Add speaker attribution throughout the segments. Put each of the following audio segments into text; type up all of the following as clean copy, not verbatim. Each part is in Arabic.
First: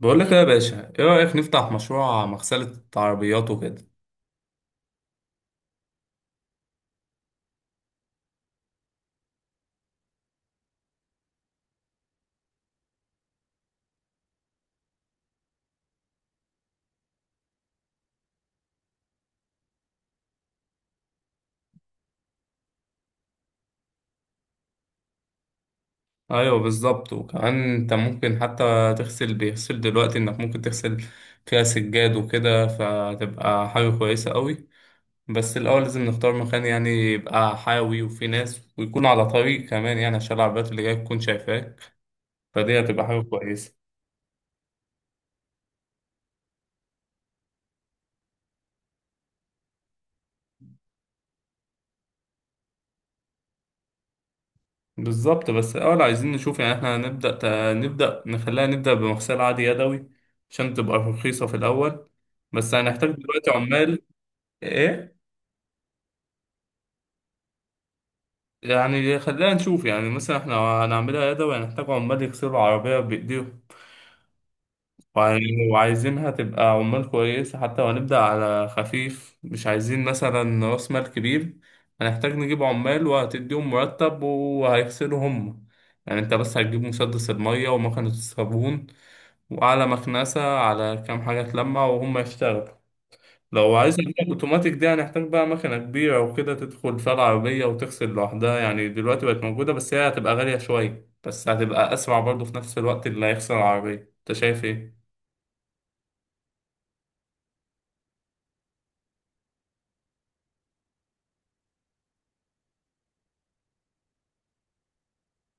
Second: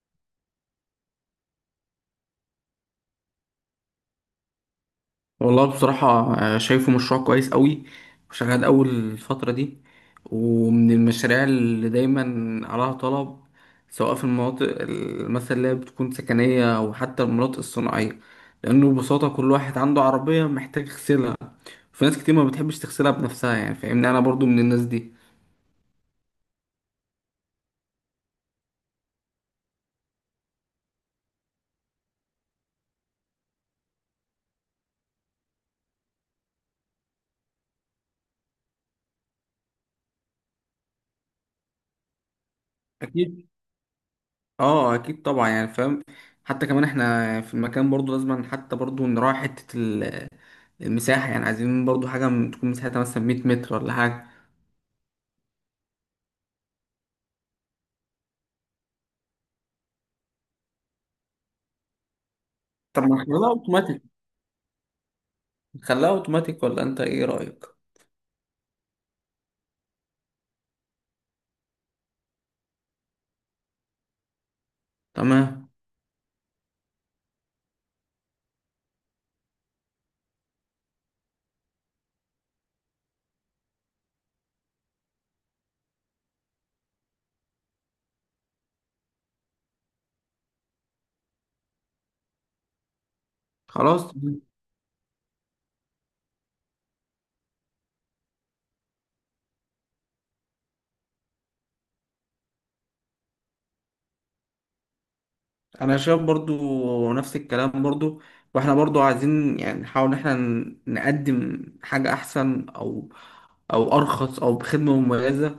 Speaker 1: بقول لك ايه يا باشا، ايه رأيك نفتح مشروع مغسلة عربيات وكده؟
Speaker 2: والله بصراحة. شايفه مشروع كويس قوي، وشغال أول الفترة دي، ومن المشاريع اللي دايما عليها طلب، سواء في المناطق مثلا اللي هي بتكون سكنية أو حتى المناطق الصناعية، لأنه ببساطة كل واحد عنده عربية محتاج يغسلها. في ناس كتير ما بتحبش تغسلها بنفسها، يعني فاهمني أنا برضو من الناس دي.
Speaker 1: ايوه بالظبط، وكمان انت ممكن حتى تغسل بيغسل دلوقتي انك ممكن تغسل فيها سجاد وكده، فتبقى حاجة كويسة قوي. بس الاول لازم نختار مكان يعني يبقى حيوي وفيه ناس ويكون على طريق كمان، يعني عشان العربيات اللي جاية تكون شايفاك، فدي هتبقى حاجة
Speaker 2: أكيد.
Speaker 1: كويسة.
Speaker 2: أكيد طبعا، يعني فاهم. حتى كمان احنا في المكان برضو لازم حتى برضو نراعي حتة المساحة، يعني عايزين برضو حاجة تكون مساحتها مثلا 100 متر ولا حاجة.
Speaker 1: بالظبط. بس الاول عايزين نشوف، يعني احنا هنبدأ نبدأ بمغسلة عادي يدوي عشان تبقى رخيصة في الاول، بس
Speaker 2: طب
Speaker 1: هنحتاج
Speaker 2: ما نخليها
Speaker 1: دلوقتي عمال.
Speaker 2: اوتوماتيك.
Speaker 1: ايه؟
Speaker 2: نخليها اوتوماتيك ولا انت ايه رأيك؟
Speaker 1: يعني خلينا نشوف، يعني مثلا احنا هنعملها يدوي هنحتاج عمال يغسلوا العربية بإيديهم.
Speaker 2: تمام.
Speaker 1: وعايزينها تبقى عمال كويسة حتى، وهنبدأ على خفيف، مش عايزين مثلا رأس مال كبير. هنحتاج نجيب عمال وهتديهم مرتب وهيغسلوا هم، يعني انت بس هتجيب مسدس المية ومكنة الصابون وعلى مكنسة على كام حاجة تلمع وهم يشتغلوا. لو عايز
Speaker 2: خلاص
Speaker 1: أجيب
Speaker 2: تمام.
Speaker 1: اوتوماتيك دي هنحتاج بقى مكنة كبيرة وكده تدخل فيها العربية وتغسل لوحدها، يعني دلوقتي بقت موجودة، بس هي هتبقى غالية شوية، بس هتبقى أسرع برضه في نفس الوقت اللي هيغسل العربية. أنت شايف إيه؟
Speaker 2: انا شايف برضو نفس الكلام برضو، واحنا برضو عايزين يعني نحاول ان احنا نقدم حاجة احسن، او ارخص او بخدمة مميزة.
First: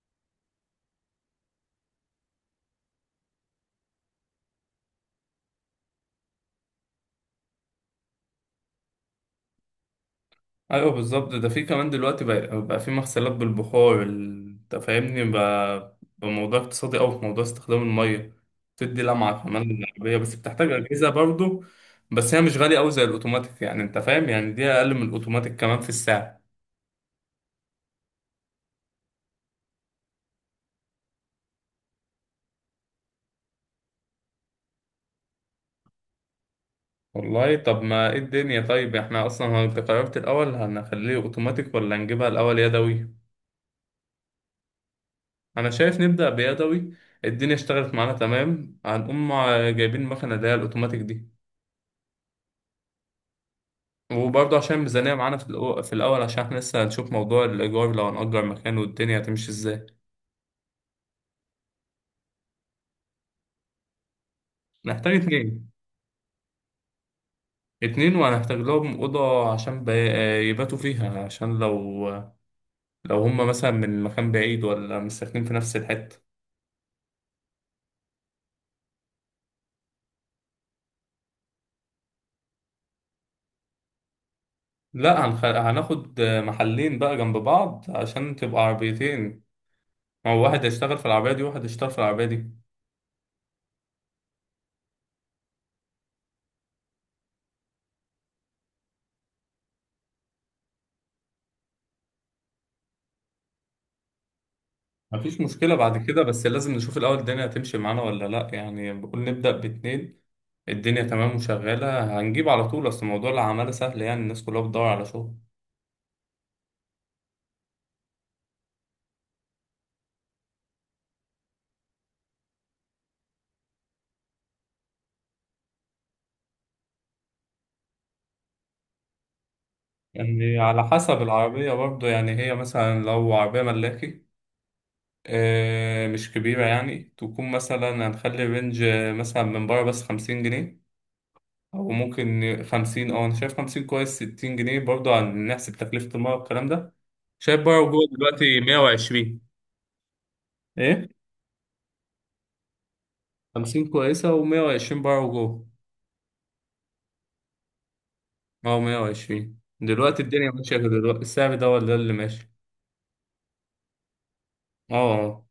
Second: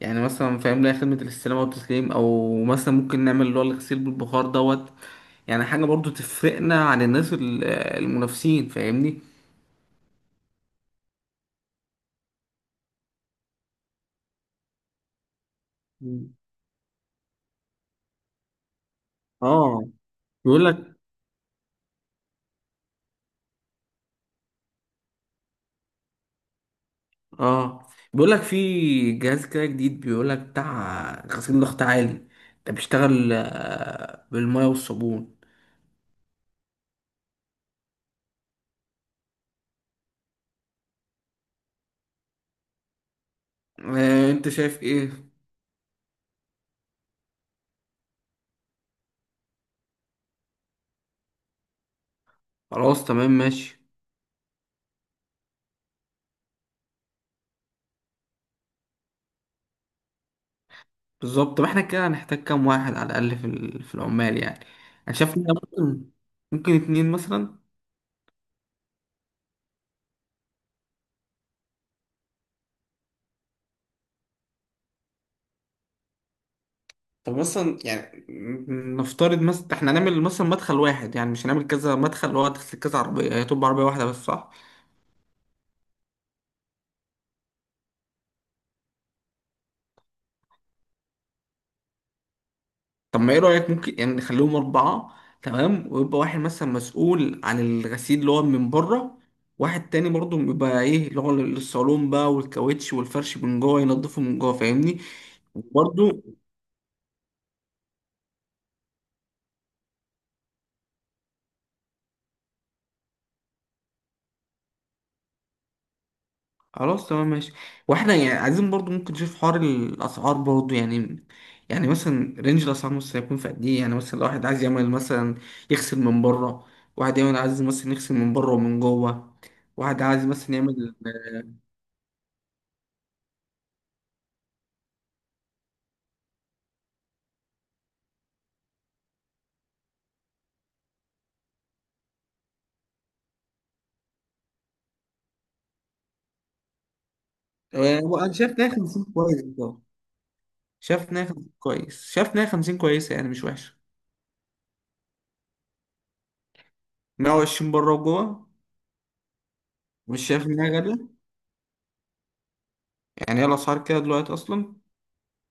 Speaker 2: يعني مثلا فاهم لها خدمة الاستلام والتسليم، او مثلا ممكن نعمل اللي هو الغسيل بالبخار دوت. يعني حاجة برضو تفرقنا عن الناس المنافسين، فاهمني؟
Speaker 1: أيوه بالظبط، ده في كمان دلوقتي بقى في مغسلات بالبخار أنت فاهمني، بقى
Speaker 2: مم.
Speaker 1: موضوع اقتصادي أوي في موضوع استخدام المية. بتدي لمعة كمان
Speaker 2: اه
Speaker 1: للعربية، بس
Speaker 2: بيقول
Speaker 1: بتحتاج
Speaker 2: لك
Speaker 1: أجهزة برضه. بس هي مش غالية أوي زي الأوتوماتيك، يعني أنت فاهم، يعني دي أقل من الأوتوماتيك كمان في السعر.
Speaker 2: اه بيقول لك في جهاز كده جديد، بيقول لك بتاع غسيل ضغط عالي. ده بيشتغل بالميه والصابون.
Speaker 1: والله طب ما ايه الدنيا، طيب احنا اصلا هو انت قررت الاول هنخليه اوتوماتيك ولا نجيبها الاول يدوي؟
Speaker 2: انت شايف ايه؟
Speaker 1: انا شايف نبدأ بيدوي. الدنيا اشتغلت معانا تمام هنقوم جايبين المكنة اللي هي الاوتوماتيك دي.
Speaker 2: خلاص تمام ماشي.
Speaker 1: وبرضه عشان الميزانية معانا في في الاول، عشان احنا لسه هنشوف موضوع الايجار لو هنأجر مكان والدنيا هتمشي ازاي.
Speaker 2: بالظبط. طب احنا كده هنحتاج كام واحد على الاقل في في العمال يعني؟
Speaker 1: نحتاج
Speaker 2: انا شايف إن
Speaker 1: اتنين.
Speaker 2: ممكن اتنين مثلا.
Speaker 1: اتنين وهنحتاج لهم أوضة عشان يباتوا فيها، عشان لو هما مثلا من مكان بعيد ولا مش ساكنين في نفس الحتة.
Speaker 2: طب مثلا يعني نفترض مثلا احنا هنعمل مثلا مدخل واحد، يعني مش هنعمل كذا مدخل اللي هو هتغسل كذا عربيه، هي تبقى عربيه واحده بس، صح؟
Speaker 1: لا هنخ... هناخد محلين بقى جنب بعض عشان تبقى عربيتين، ما هو واحد هيشتغل في العربية دي وواحد هيشتغل في العربية دي.
Speaker 2: طب ما ايه رأيك ممكن يعني نخليهم أربعة. تمام، ويبقى واحد مثلا مسؤول عن الغسيل اللي هو من بره، واحد تاني برضه بيبقى ايه اللي هو الصالون بقى والكاوتش والفرش من جوه ينضفه من جوه، فاهمني؟
Speaker 1: مفيش مشكلة بعد كده،
Speaker 2: وبرضه
Speaker 1: بس لازم نشوف الأول الدنيا هتمشي معانا ولا لأ، يعني بقول نبدأ باتنين. الدنيا تمام وشغالة هنجيب على طول، أصل موضوع العمالة سهل يعني الناس كلها بتدور على شغل.
Speaker 2: خلاص تمام ماشي. واحنا يعني عايزين برضه ممكن نشوف حوار الأسعار برضه يعني. يعني مثلا رينج الأسعار مثلا هيكون في قد ايه يعني؟ مثلا لو واحد عايز يعمل مثلا يغسل من بره، واحد يعمل عايز مثلا يغسل من بره ومن جوه، واحد عايز مثلا
Speaker 1: يعني على
Speaker 2: يعمل.
Speaker 1: حسب العربية برضه، يعني هي مثلا لو عربية ملاكي مش كبيرة، يعني تكون مثلا هنخلي رينج مثلا من بره بس خمسين جنيه. او ممكن خمسين، اه انا شايف خمسين كويس، ستين جنيه، برضه هنحسب تكلفة المية والكلام ده. شايف بره وجوه
Speaker 2: وأنا شايف
Speaker 1: دلوقتي
Speaker 2: إن هي
Speaker 1: مية
Speaker 2: 50
Speaker 1: وعشرين.
Speaker 2: كويس،
Speaker 1: ايه؟
Speaker 2: شاف ان هي 50 كويس، شاف ان هي 50 كويسه يعني مش وحشه.
Speaker 1: خمسين كويسة، ومية وعشرين بره وجوه.
Speaker 2: 120 بره وجوه.
Speaker 1: اه مية وعشرين، دلوقتي
Speaker 2: مش شايف
Speaker 1: الدنيا
Speaker 2: ان هي
Speaker 1: ماشية كده،
Speaker 2: غاليه،
Speaker 1: دلوقتي السعر ده ولا اللي ماشي.
Speaker 2: يعني هي الاسعار كده دلوقتي اصلا.
Speaker 1: اه. اه.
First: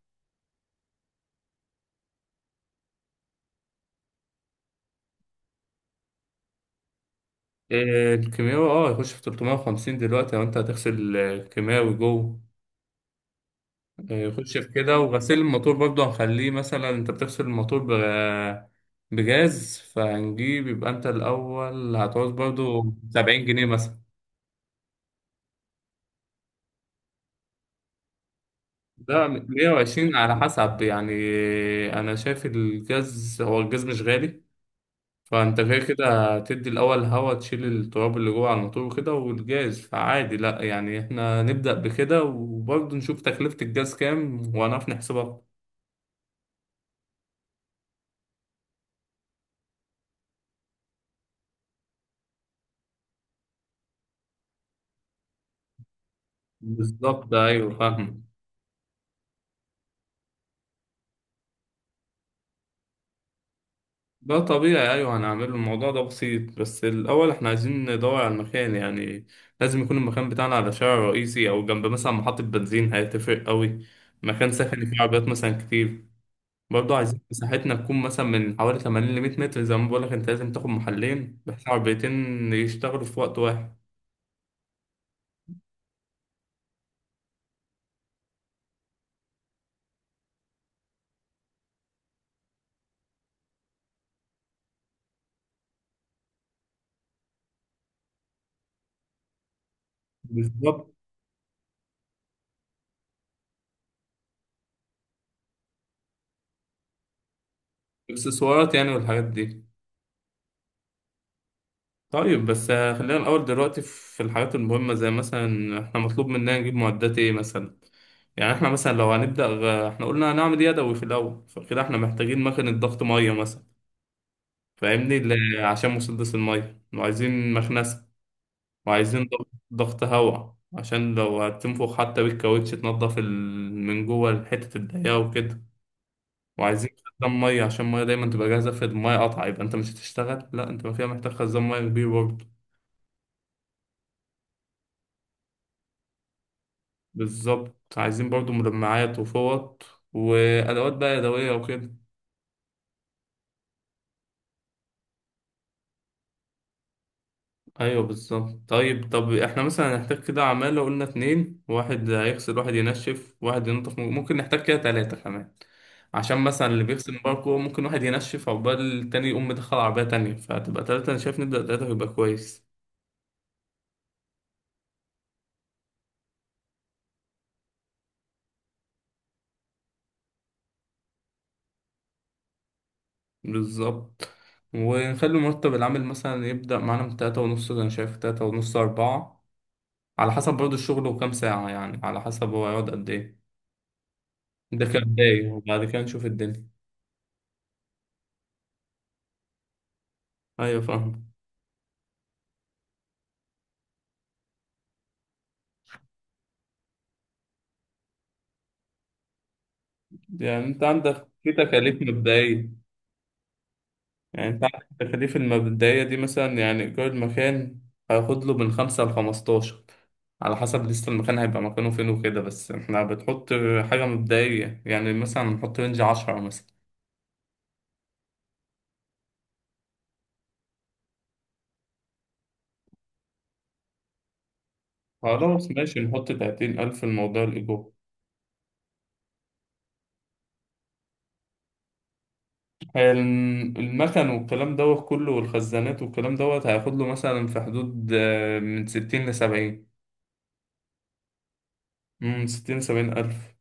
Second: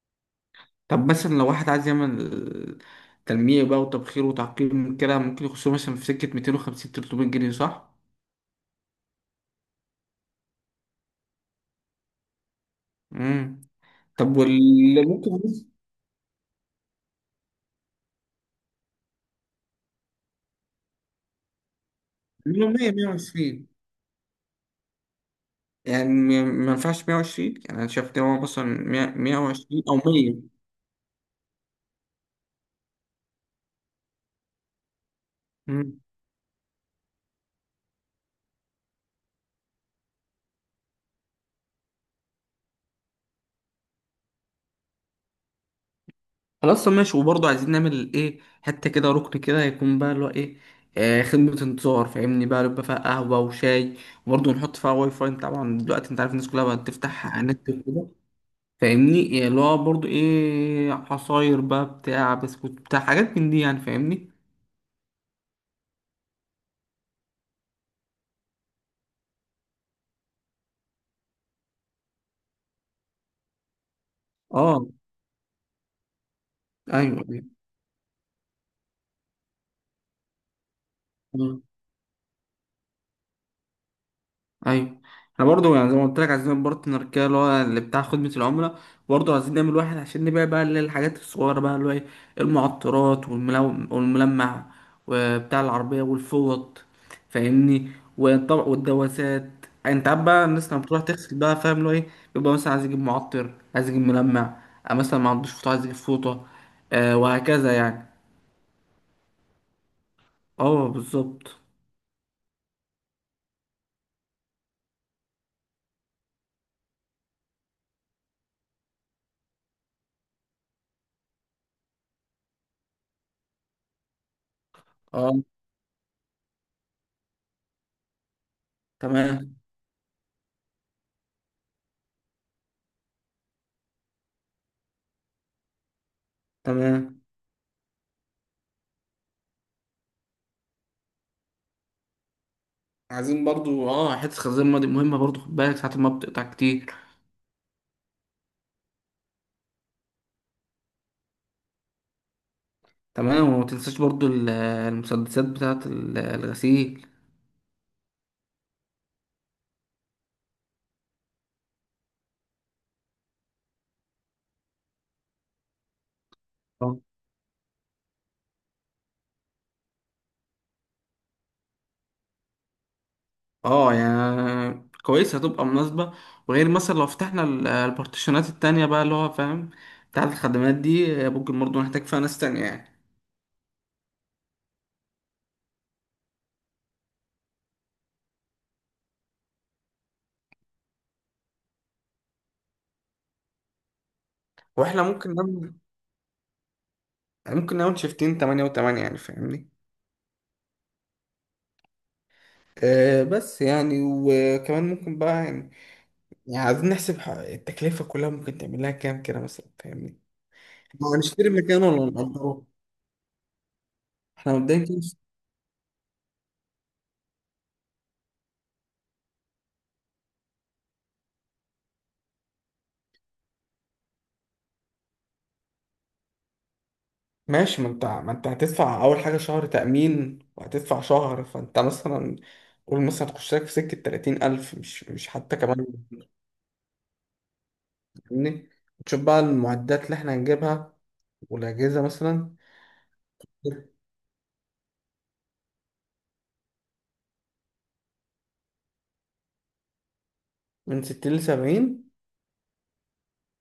Speaker 2: طب مثلا لو واحد عايز يعمل تلميع بقى وتبخير وتعقيم كده، ممكن يخش مثلا في سكه 250 300 جنيه، صح؟
Speaker 1: إيه، الكيماوي، اه يخش في تلتمية وخمسين دلوقتي، لو انت هتغسل كيماوي جوه
Speaker 2: امم طب
Speaker 1: يخش في كده.
Speaker 2: واللي ممكن
Speaker 1: وغسيل
Speaker 2: يخش
Speaker 1: الموتور برضه هنخليه، مثلا انت بتغسل الموتور بجاز، فهنجيب، يبقى انت الأول هتعوز
Speaker 2: منه 100
Speaker 1: برضه سبعين جنيه
Speaker 2: 120،
Speaker 1: مثلا.
Speaker 2: يعني ما ينفعش 120. يعني انا شايف ان هو مثلا 100
Speaker 1: ده مية
Speaker 2: 120 او
Speaker 1: وعشرين على حسب يعني. أنا شايف الجاز، هو الجاز مش غالي، فأنت كده
Speaker 2: 100.
Speaker 1: كده تدي الأول هوا تشيل التراب اللي جوه على الموتور وكده، والجاز فعادي. لأ يعني احنا نبدأ بكده، وبرضه نشوف تكلفة الجاز كام وهنعرف نحسبها.
Speaker 2: خلاص، طب ماشي. وبرضه عايزين نعمل ايه حتة كده، ركن كده يكون بقى اللي هو ايه، خدمة انتظار، فاهمني بقى، يبقى فيها قهوة وشاي. وبرضه نحط فيها واي فاي. انت طبعا دلوقتي انت عارف الناس كلها بقت
Speaker 1: بالظبط
Speaker 2: تفتح نت
Speaker 1: أيوه
Speaker 2: وكده،
Speaker 1: فاهم.
Speaker 2: فاهمني؟ يعني اللي هو برضه ايه عصاير بقى، بتاع بسكوت، بتاع حاجات من دي، يعني فاهمني.
Speaker 1: ده طبيعي، أيوه هنعمله، الموضوع ده بسيط، بس الأول إحنا عايزين ندور على المكان، يعني لازم يكون المكان بتاعنا على شارع رئيسي أو جنب مثلا محطة بنزين، هيتفرق أوي. مكان سكني
Speaker 2: اه،
Speaker 1: فيه عربيات مثلا كتير. برضه عايزين
Speaker 2: ايوه ايوه.
Speaker 1: مساحتنا تكون مثلا من حوالي 80 ل 100 متر، زي ما بقولك، أنت لازم تاخد محلين
Speaker 2: آه.
Speaker 1: بحيث عربيتين يشتغلوا في وقت واحد.
Speaker 2: ايوه. احنا برضو يعني زي ما قلت لك عايزين بارتنر كده اللي هو اللي بتاع خدمة العملاء، برضو عايزين نعمل واحد عشان نبيع بقى اللي هي الحاجات الصغيرة بقى، اللي هو ايه والملمع وبتاع العربية والفوط، فاهمني؟ والطبق والدواسات. انت عارف بقى الناس لما
Speaker 1: بالظبط.
Speaker 2: بتروح تغسل بقى، فاهم اللي هو ايه، بيبقى مثلا عايز يجيب معطر، عايز يجيب ملمع، مثلا ما عندوش فوطة عايز يجيب فوطة، وهكذا يعني.
Speaker 1: اكسسوارات يعني والحاجات دي.
Speaker 2: اه بالظبط.
Speaker 1: طيب بس خلينا الأول دلوقتي في الحاجات المهمة، زي مثلا إحنا مطلوب مننا نجيب معدات إيه مثلا. يعني احنا مثلا لو هنبدأ احنا قلنا هنعمل يدوي في الأول، فكده احنا محتاجين مكنة ضغط مية مثلا. فاهمني،
Speaker 2: اه
Speaker 1: عشان مسدس المية، وعايزين مكنسة، وعايزين ضغط،
Speaker 2: تمام
Speaker 1: ضغط هواء عشان لو هتنفخ حتى بالكاوتش تنضف من جوه حتة الضيقة وكده. وعايزين
Speaker 2: تمام.
Speaker 1: خزان مية عشان المية دايما تبقى جاهزة، في المية قطع يبقى انت مش هتشتغل، لا انت ما فيها محتاج خزان مية كبير برضه.
Speaker 2: عايزين برضو حته الخزيمه دي مهمه برضو، خد بالك ساعه ما بتقطع كتير.
Speaker 1: بالظبط، عايزين برضه مجمعات وفوط وأدوات بقى يدوية وكده.
Speaker 2: تمام، وما تنساش برضو المسدسات بتاعه الغسيل.
Speaker 1: ايوه بالظبط. طيب، طب احنا مثلا هنحتاج كده عمالة، قلنا اتنين، واحد هيغسل واحد ينشف واحد ينظف، ممكن نحتاج كده تلاتة كمان، عشان مثلا اللي
Speaker 2: آه.
Speaker 1: بيغسل مباركو، ممكن واحد ينشف عقبال التاني يقوم مدخل عربية تانية، فتبقى تلاتة. أنا شايف نبدأ تلاتة يبقى كويس.
Speaker 2: اه. يعني كويس هتبقى مناسبة. وغير مثلا لو فتحنا البارتيشنات التانية بقى اللي هو فاهم بتاعة الخدمات دي، ممكن برضه نحتاج فيها ناس تانية يعني.
Speaker 1: بالظبط. ونخلي مرتب العمل مثلا يبدأ معانا من تلاتة ونص، أنا شايف تلاتة ونص أربعة، على حسب برضه الشغل وكام ساعة، يعني على حسب هو هيقعد قد إيه. ده
Speaker 2: واحنا ممكن
Speaker 1: كبداية،
Speaker 2: نعمل،
Speaker 1: وبعد كده نشوف الدنيا.
Speaker 2: شيفتين تمانية وتمانية يعني فاهمني.
Speaker 1: أيوة فاهم.
Speaker 2: بس يعني، وكمان ممكن بقى يعني، يعني عايزين نحسب التكلفة كلها، ممكن تعمل لها كام كده مثلا فاهمني؟
Speaker 1: يعني انت
Speaker 2: ما هو
Speaker 1: عندك
Speaker 2: نشتري
Speaker 1: في
Speaker 2: مكان
Speaker 1: تكاليف
Speaker 2: ولا نأجره؟
Speaker 1: مبدئية. يعني
Speaker 2: احنا
Speaker 1: انت
Speaker 2: مبدئيا
Speaker 1: عندك
Speaker 2: كده
Speaker 1: التكاليف المبدئية دي، مثلا يعني إيجار المكان هياخد له من خمسة لخمستاشر، على حسب لسه المكان هيبقى مكانه فين وكده، بس احنا بتحط حاجة مبدئية، يعني مثلا نحط رينج عشرة مثلا.
Speaker 2: ماشي. ما انت هتدفع اول حاجه شهر تامين وهتدفع شهر، فانت مثلا قول مثلا تخش لك في سكه 30,000، مش حتى
Speaker 1: خلاص
Speaker 2: كمان.
Speaker 1: ماشي، نحط تلاتين ألف الموضوع الإيجار.
Speaker 2: فاهمني؟ تشوف بقى المعدات اللي احنا هنجيبها والاجهزه مثلا،
Speaker 1: المكن والكلام دوت كله والخزانات والكلام دوت هياخد له مثلا في حدود من ستين لسبعين.
Speaker 2: من 60 ل 70.
Speaker 1: من ستين لسبعين ألف.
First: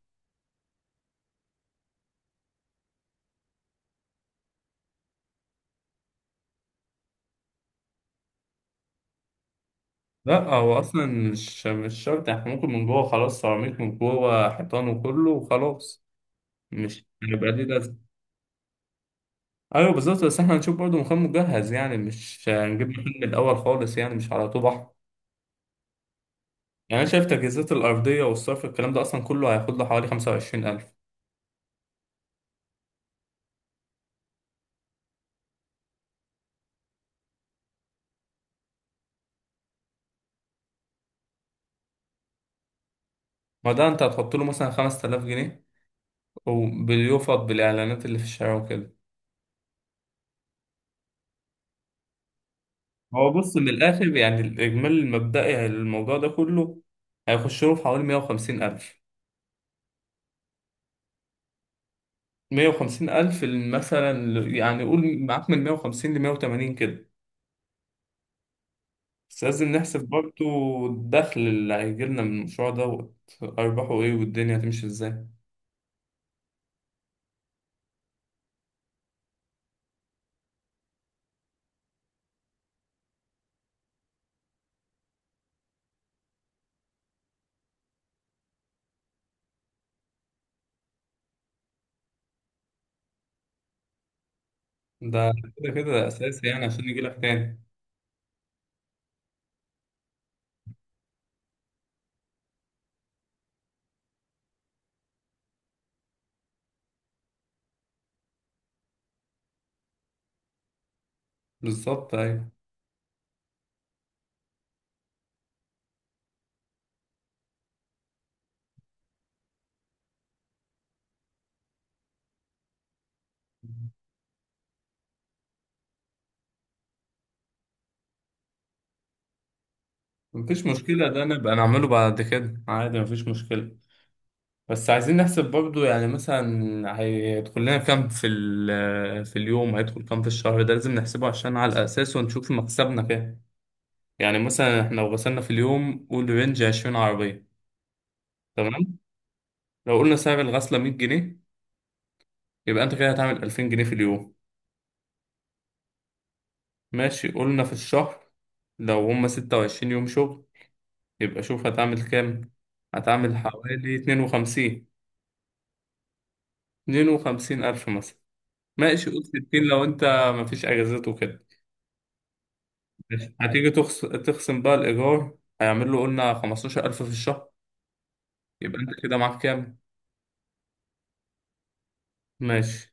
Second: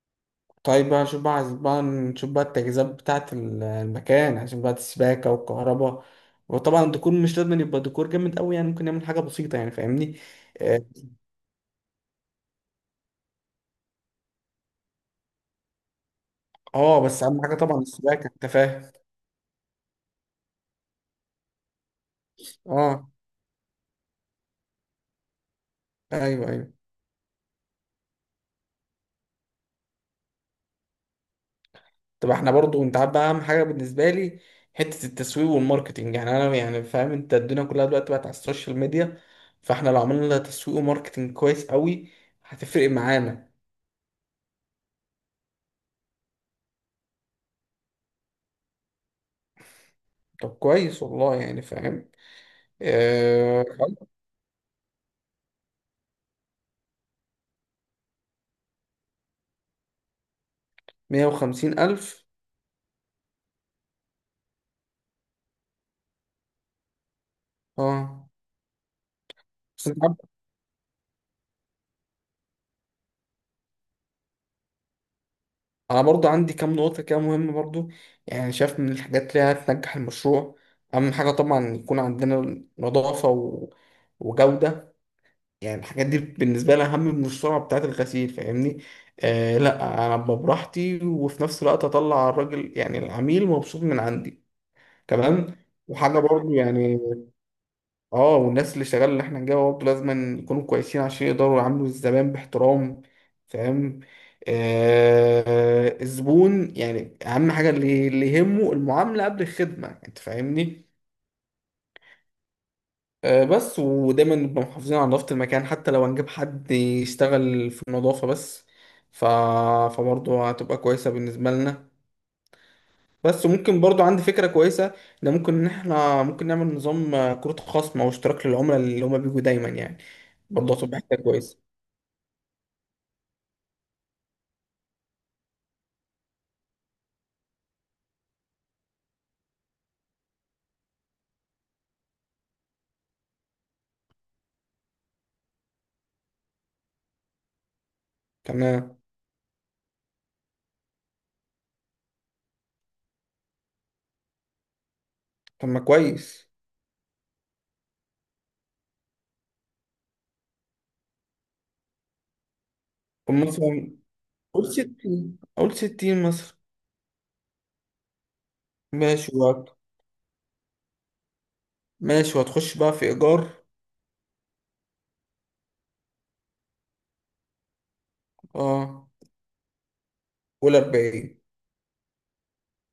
Speaker 2: طيب بقى نشوف بقى عايز بقى نشوف بقى التجهيزات بتاعة المكان، عشان بقى السباكة والكهرباء، وطبعا الديكور مش لازم يبقى ديكور جامد قوي يعني، ممكن نعمل حاجة بسيطة يعني فاهمني.
Speaker 1: لا هو
Speaker 2: آه،
Speaker 1: اصلا مش شرط، احنا ممكن من جوه خلاص سيراميك من جوه حيطان وكله وخلاص،
Speaker 2: اه
Speaker 1: مش
Speaker 2: بس اهم
Speaker 1: هيبقى
Speaker 2: حاجه
Speaker 1: ليه
Speaker 2: طبعا
Speaker 1: لازمه.
Speaker 2: السباكه، انت فاهم.
Speaker 1: ايوه بالظبط، بس احنا هنشوف برضه مخيم مجهز يعني، مش هنجيب
Speaker 2: اه
Speaker 1: مخيم من الاول خالص يعني، مش على طول بحر.
Speaker 2: ايوه ايوه.
Speaker 1: يعني انا شايف تجهيزات الارضيه والصرف الكلام ده اصلا كله هياخد له حوالي 25,000.
Speaker 2: طب احنا برضو انت عارف بقى اهم حاجه بالنسبه لي حته التسويق والماركتنج، يعني انا يعني فاهم انت الدنيا كلها دلوقتي بقت على السوشيال ميديا، فاحنا لو عملنا تسويق وماركتنج كويس قوي هتفرق معانا.
Speaker 1: ما ده انت هتحط له مثلا 5000 جنيه، وبيفض بالاعلانات اللي في الشارع وكده.
Speaker 2: طب كويس والله يعني فاهم.
Speaker 1: هو بص
Speaker 2: آه
Speaker 1: من الاخر، يعني الاجمالي المبدئي الموضوع ده كله هيخش له في حوالي 150,000،
Speaker 2: 150 ألف.
Speaker 1: مية وخمسين ألف مثلا يعني قول معاك من مية وخمسين لمية وتمانين كده.
Speaker 2: اه
Speaker 1: بس لازم نحسب برضو الدخل اللي هيجيلنا من المشروع دوت، أرباحه إيه والدنيا هتمشي إزاي.
Speaker 2: انا برضو عندي كام نقطة كده مهمة برضو، يعني شايف من الحاجات اللي هتنجح المشروع، اهم حاجة طبعا يكون عندنا نظافة وجودة. يعني الحاجات دي بالنسبة لي اهم من السرعة بتاعة الغسيل فاهمني. لا انا ابقى براحتي وفي نفس الوقت اطلع الراجل يعني العميل مبسوط من عندي.
Speaker 1: ده
Speaker 2: تمام.
Speaker 1: كده كده
Speaker 2: وحاجة
Speaker 1: أساسي،
Speaker 2: برضو
Speaker 1: يعني عشان
Speaker 2: يعني
Speaker 1: يجيلك تاني.
Speaker 2: اه والناس اللي شغاله اللي احنا نجيبها برضه لازم يكونوا كويسين عشان يقدروا يعاملوا الزبائن باحترام، فاهم؟ الزبون يعني اهم حاجه اللي يهمه المعامله قبل الخدمه، انت فاهمني؟
Speaker 1: بالظبط أيوة.
Speaker 2: بس ودايما نبقى محافظين على نظافه المكان، حتى لو هنجيب حد يشتغل في النظافه بس. ف... فبرضه هتبقى كويسه بالنسبه لنا. بس ممكن برضو عندي فكرة كويسة ان ممكن ان احنا ممكن نعمل نظام كروت خصم او اشتراك للعملاء اللي هما بيجوا دايما يعني.
Speaker 1: مفيش
Speaker 2: برضه هتبقى
Speaker 1: مشكلة،
Speaker 2: حاجة
Speaker 1: ده نبقى
Speaker 2: كويسة.
Speaker 1: نعمله بعد كده عادي، مفيش مشكلة. بس عايزين نحسب برضو، يعني مثلا هيدخل لنا كام في في اليوم، هيدخل كام في الشهر، ده لازم نحسبه عشان على أساسه نشوف مكسبنا كام. يعني مثلا احنا لو غسلنا في اليوم قول رينج 20 عربية. تمام.
Speaker 2: تمام.
Speaker 1: لو قلنا سعر الغسلة 100 جنيه، يبقى انت كده هتعمل 2000 جنيه في اليوم.
Speaker 2: طب ما كويس.
Speaker 1: ماشي، قلنا في الشهر لو هما 26 يوم شغل، يبقى شوف هتعمل كام.
Speaker 2: طب
Speaker 1: هتعمل حوالي
Speaker 2: مثلا
Speaker 1: 52
Speaker 2: قول 60 مثلا.
Speaker 1: 52 ألف مثلا. ماشي قول
Speaker 2: ماشي
Speaker 1: 60،
Speaker 2: وقت.
Speaker 1: لو انت مفيش أجازات وكده.
Speaker 2: ماشي وهتخش بقى في
Speaker 1: ماشي.
Speaker 2: ايجار.
Speaker 1: تخصم بقى الإيجار، هيعمل له قلنا 15,000 في الشهر، يبقى انت
Speaker 2: اه،
Speaker 1: كده معاك كام.
Speaker 2: قول 40
Speaker 1: ماشي.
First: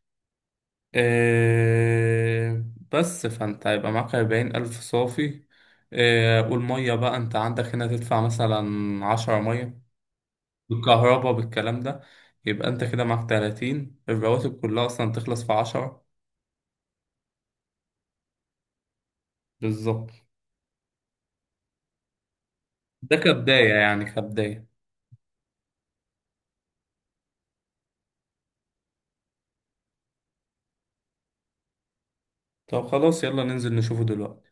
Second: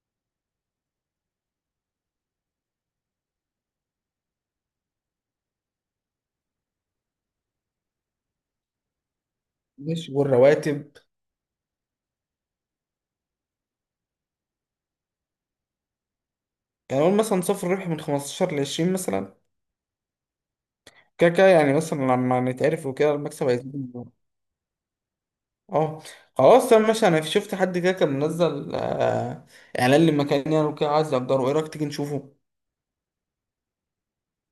Speaker 1: آه، بس فانت هيبقى معاك أربعين ألف صافي. والمية بقى انت عندك هنا تدفع مثلا عشرة مية،
Speaker 2: ماشي والرواتب.
Speaker 1: بالكهرباء بالكلام ده. يبقى انت كده معاك تلاتين، الرواتب كلها أصلا تخلص في عشرة.
Speaker 2: يعني قول مثلا صفر ربح من 15 لعشرين مثلا.
Speaker 1: بالظبط.
Speaker 2: كده كده يعني مثلا لما نتعرف وكده
Speaker 1: ده
Speaker 2: المكسب
Speaker 1: كبداية يعني،
Speaker 2: هيزيد.
Speaker 1: كبداية.
Speaker 2: اه خلاص تمام ماشي. انا شفت حد كده كان منزل اعلان لمكان يعني وكده، عايز اجره. ايه رايك تيجي نشوفه؟
Speaker 1: طب خلاص يلا ننزل نشوفه دلوقتي.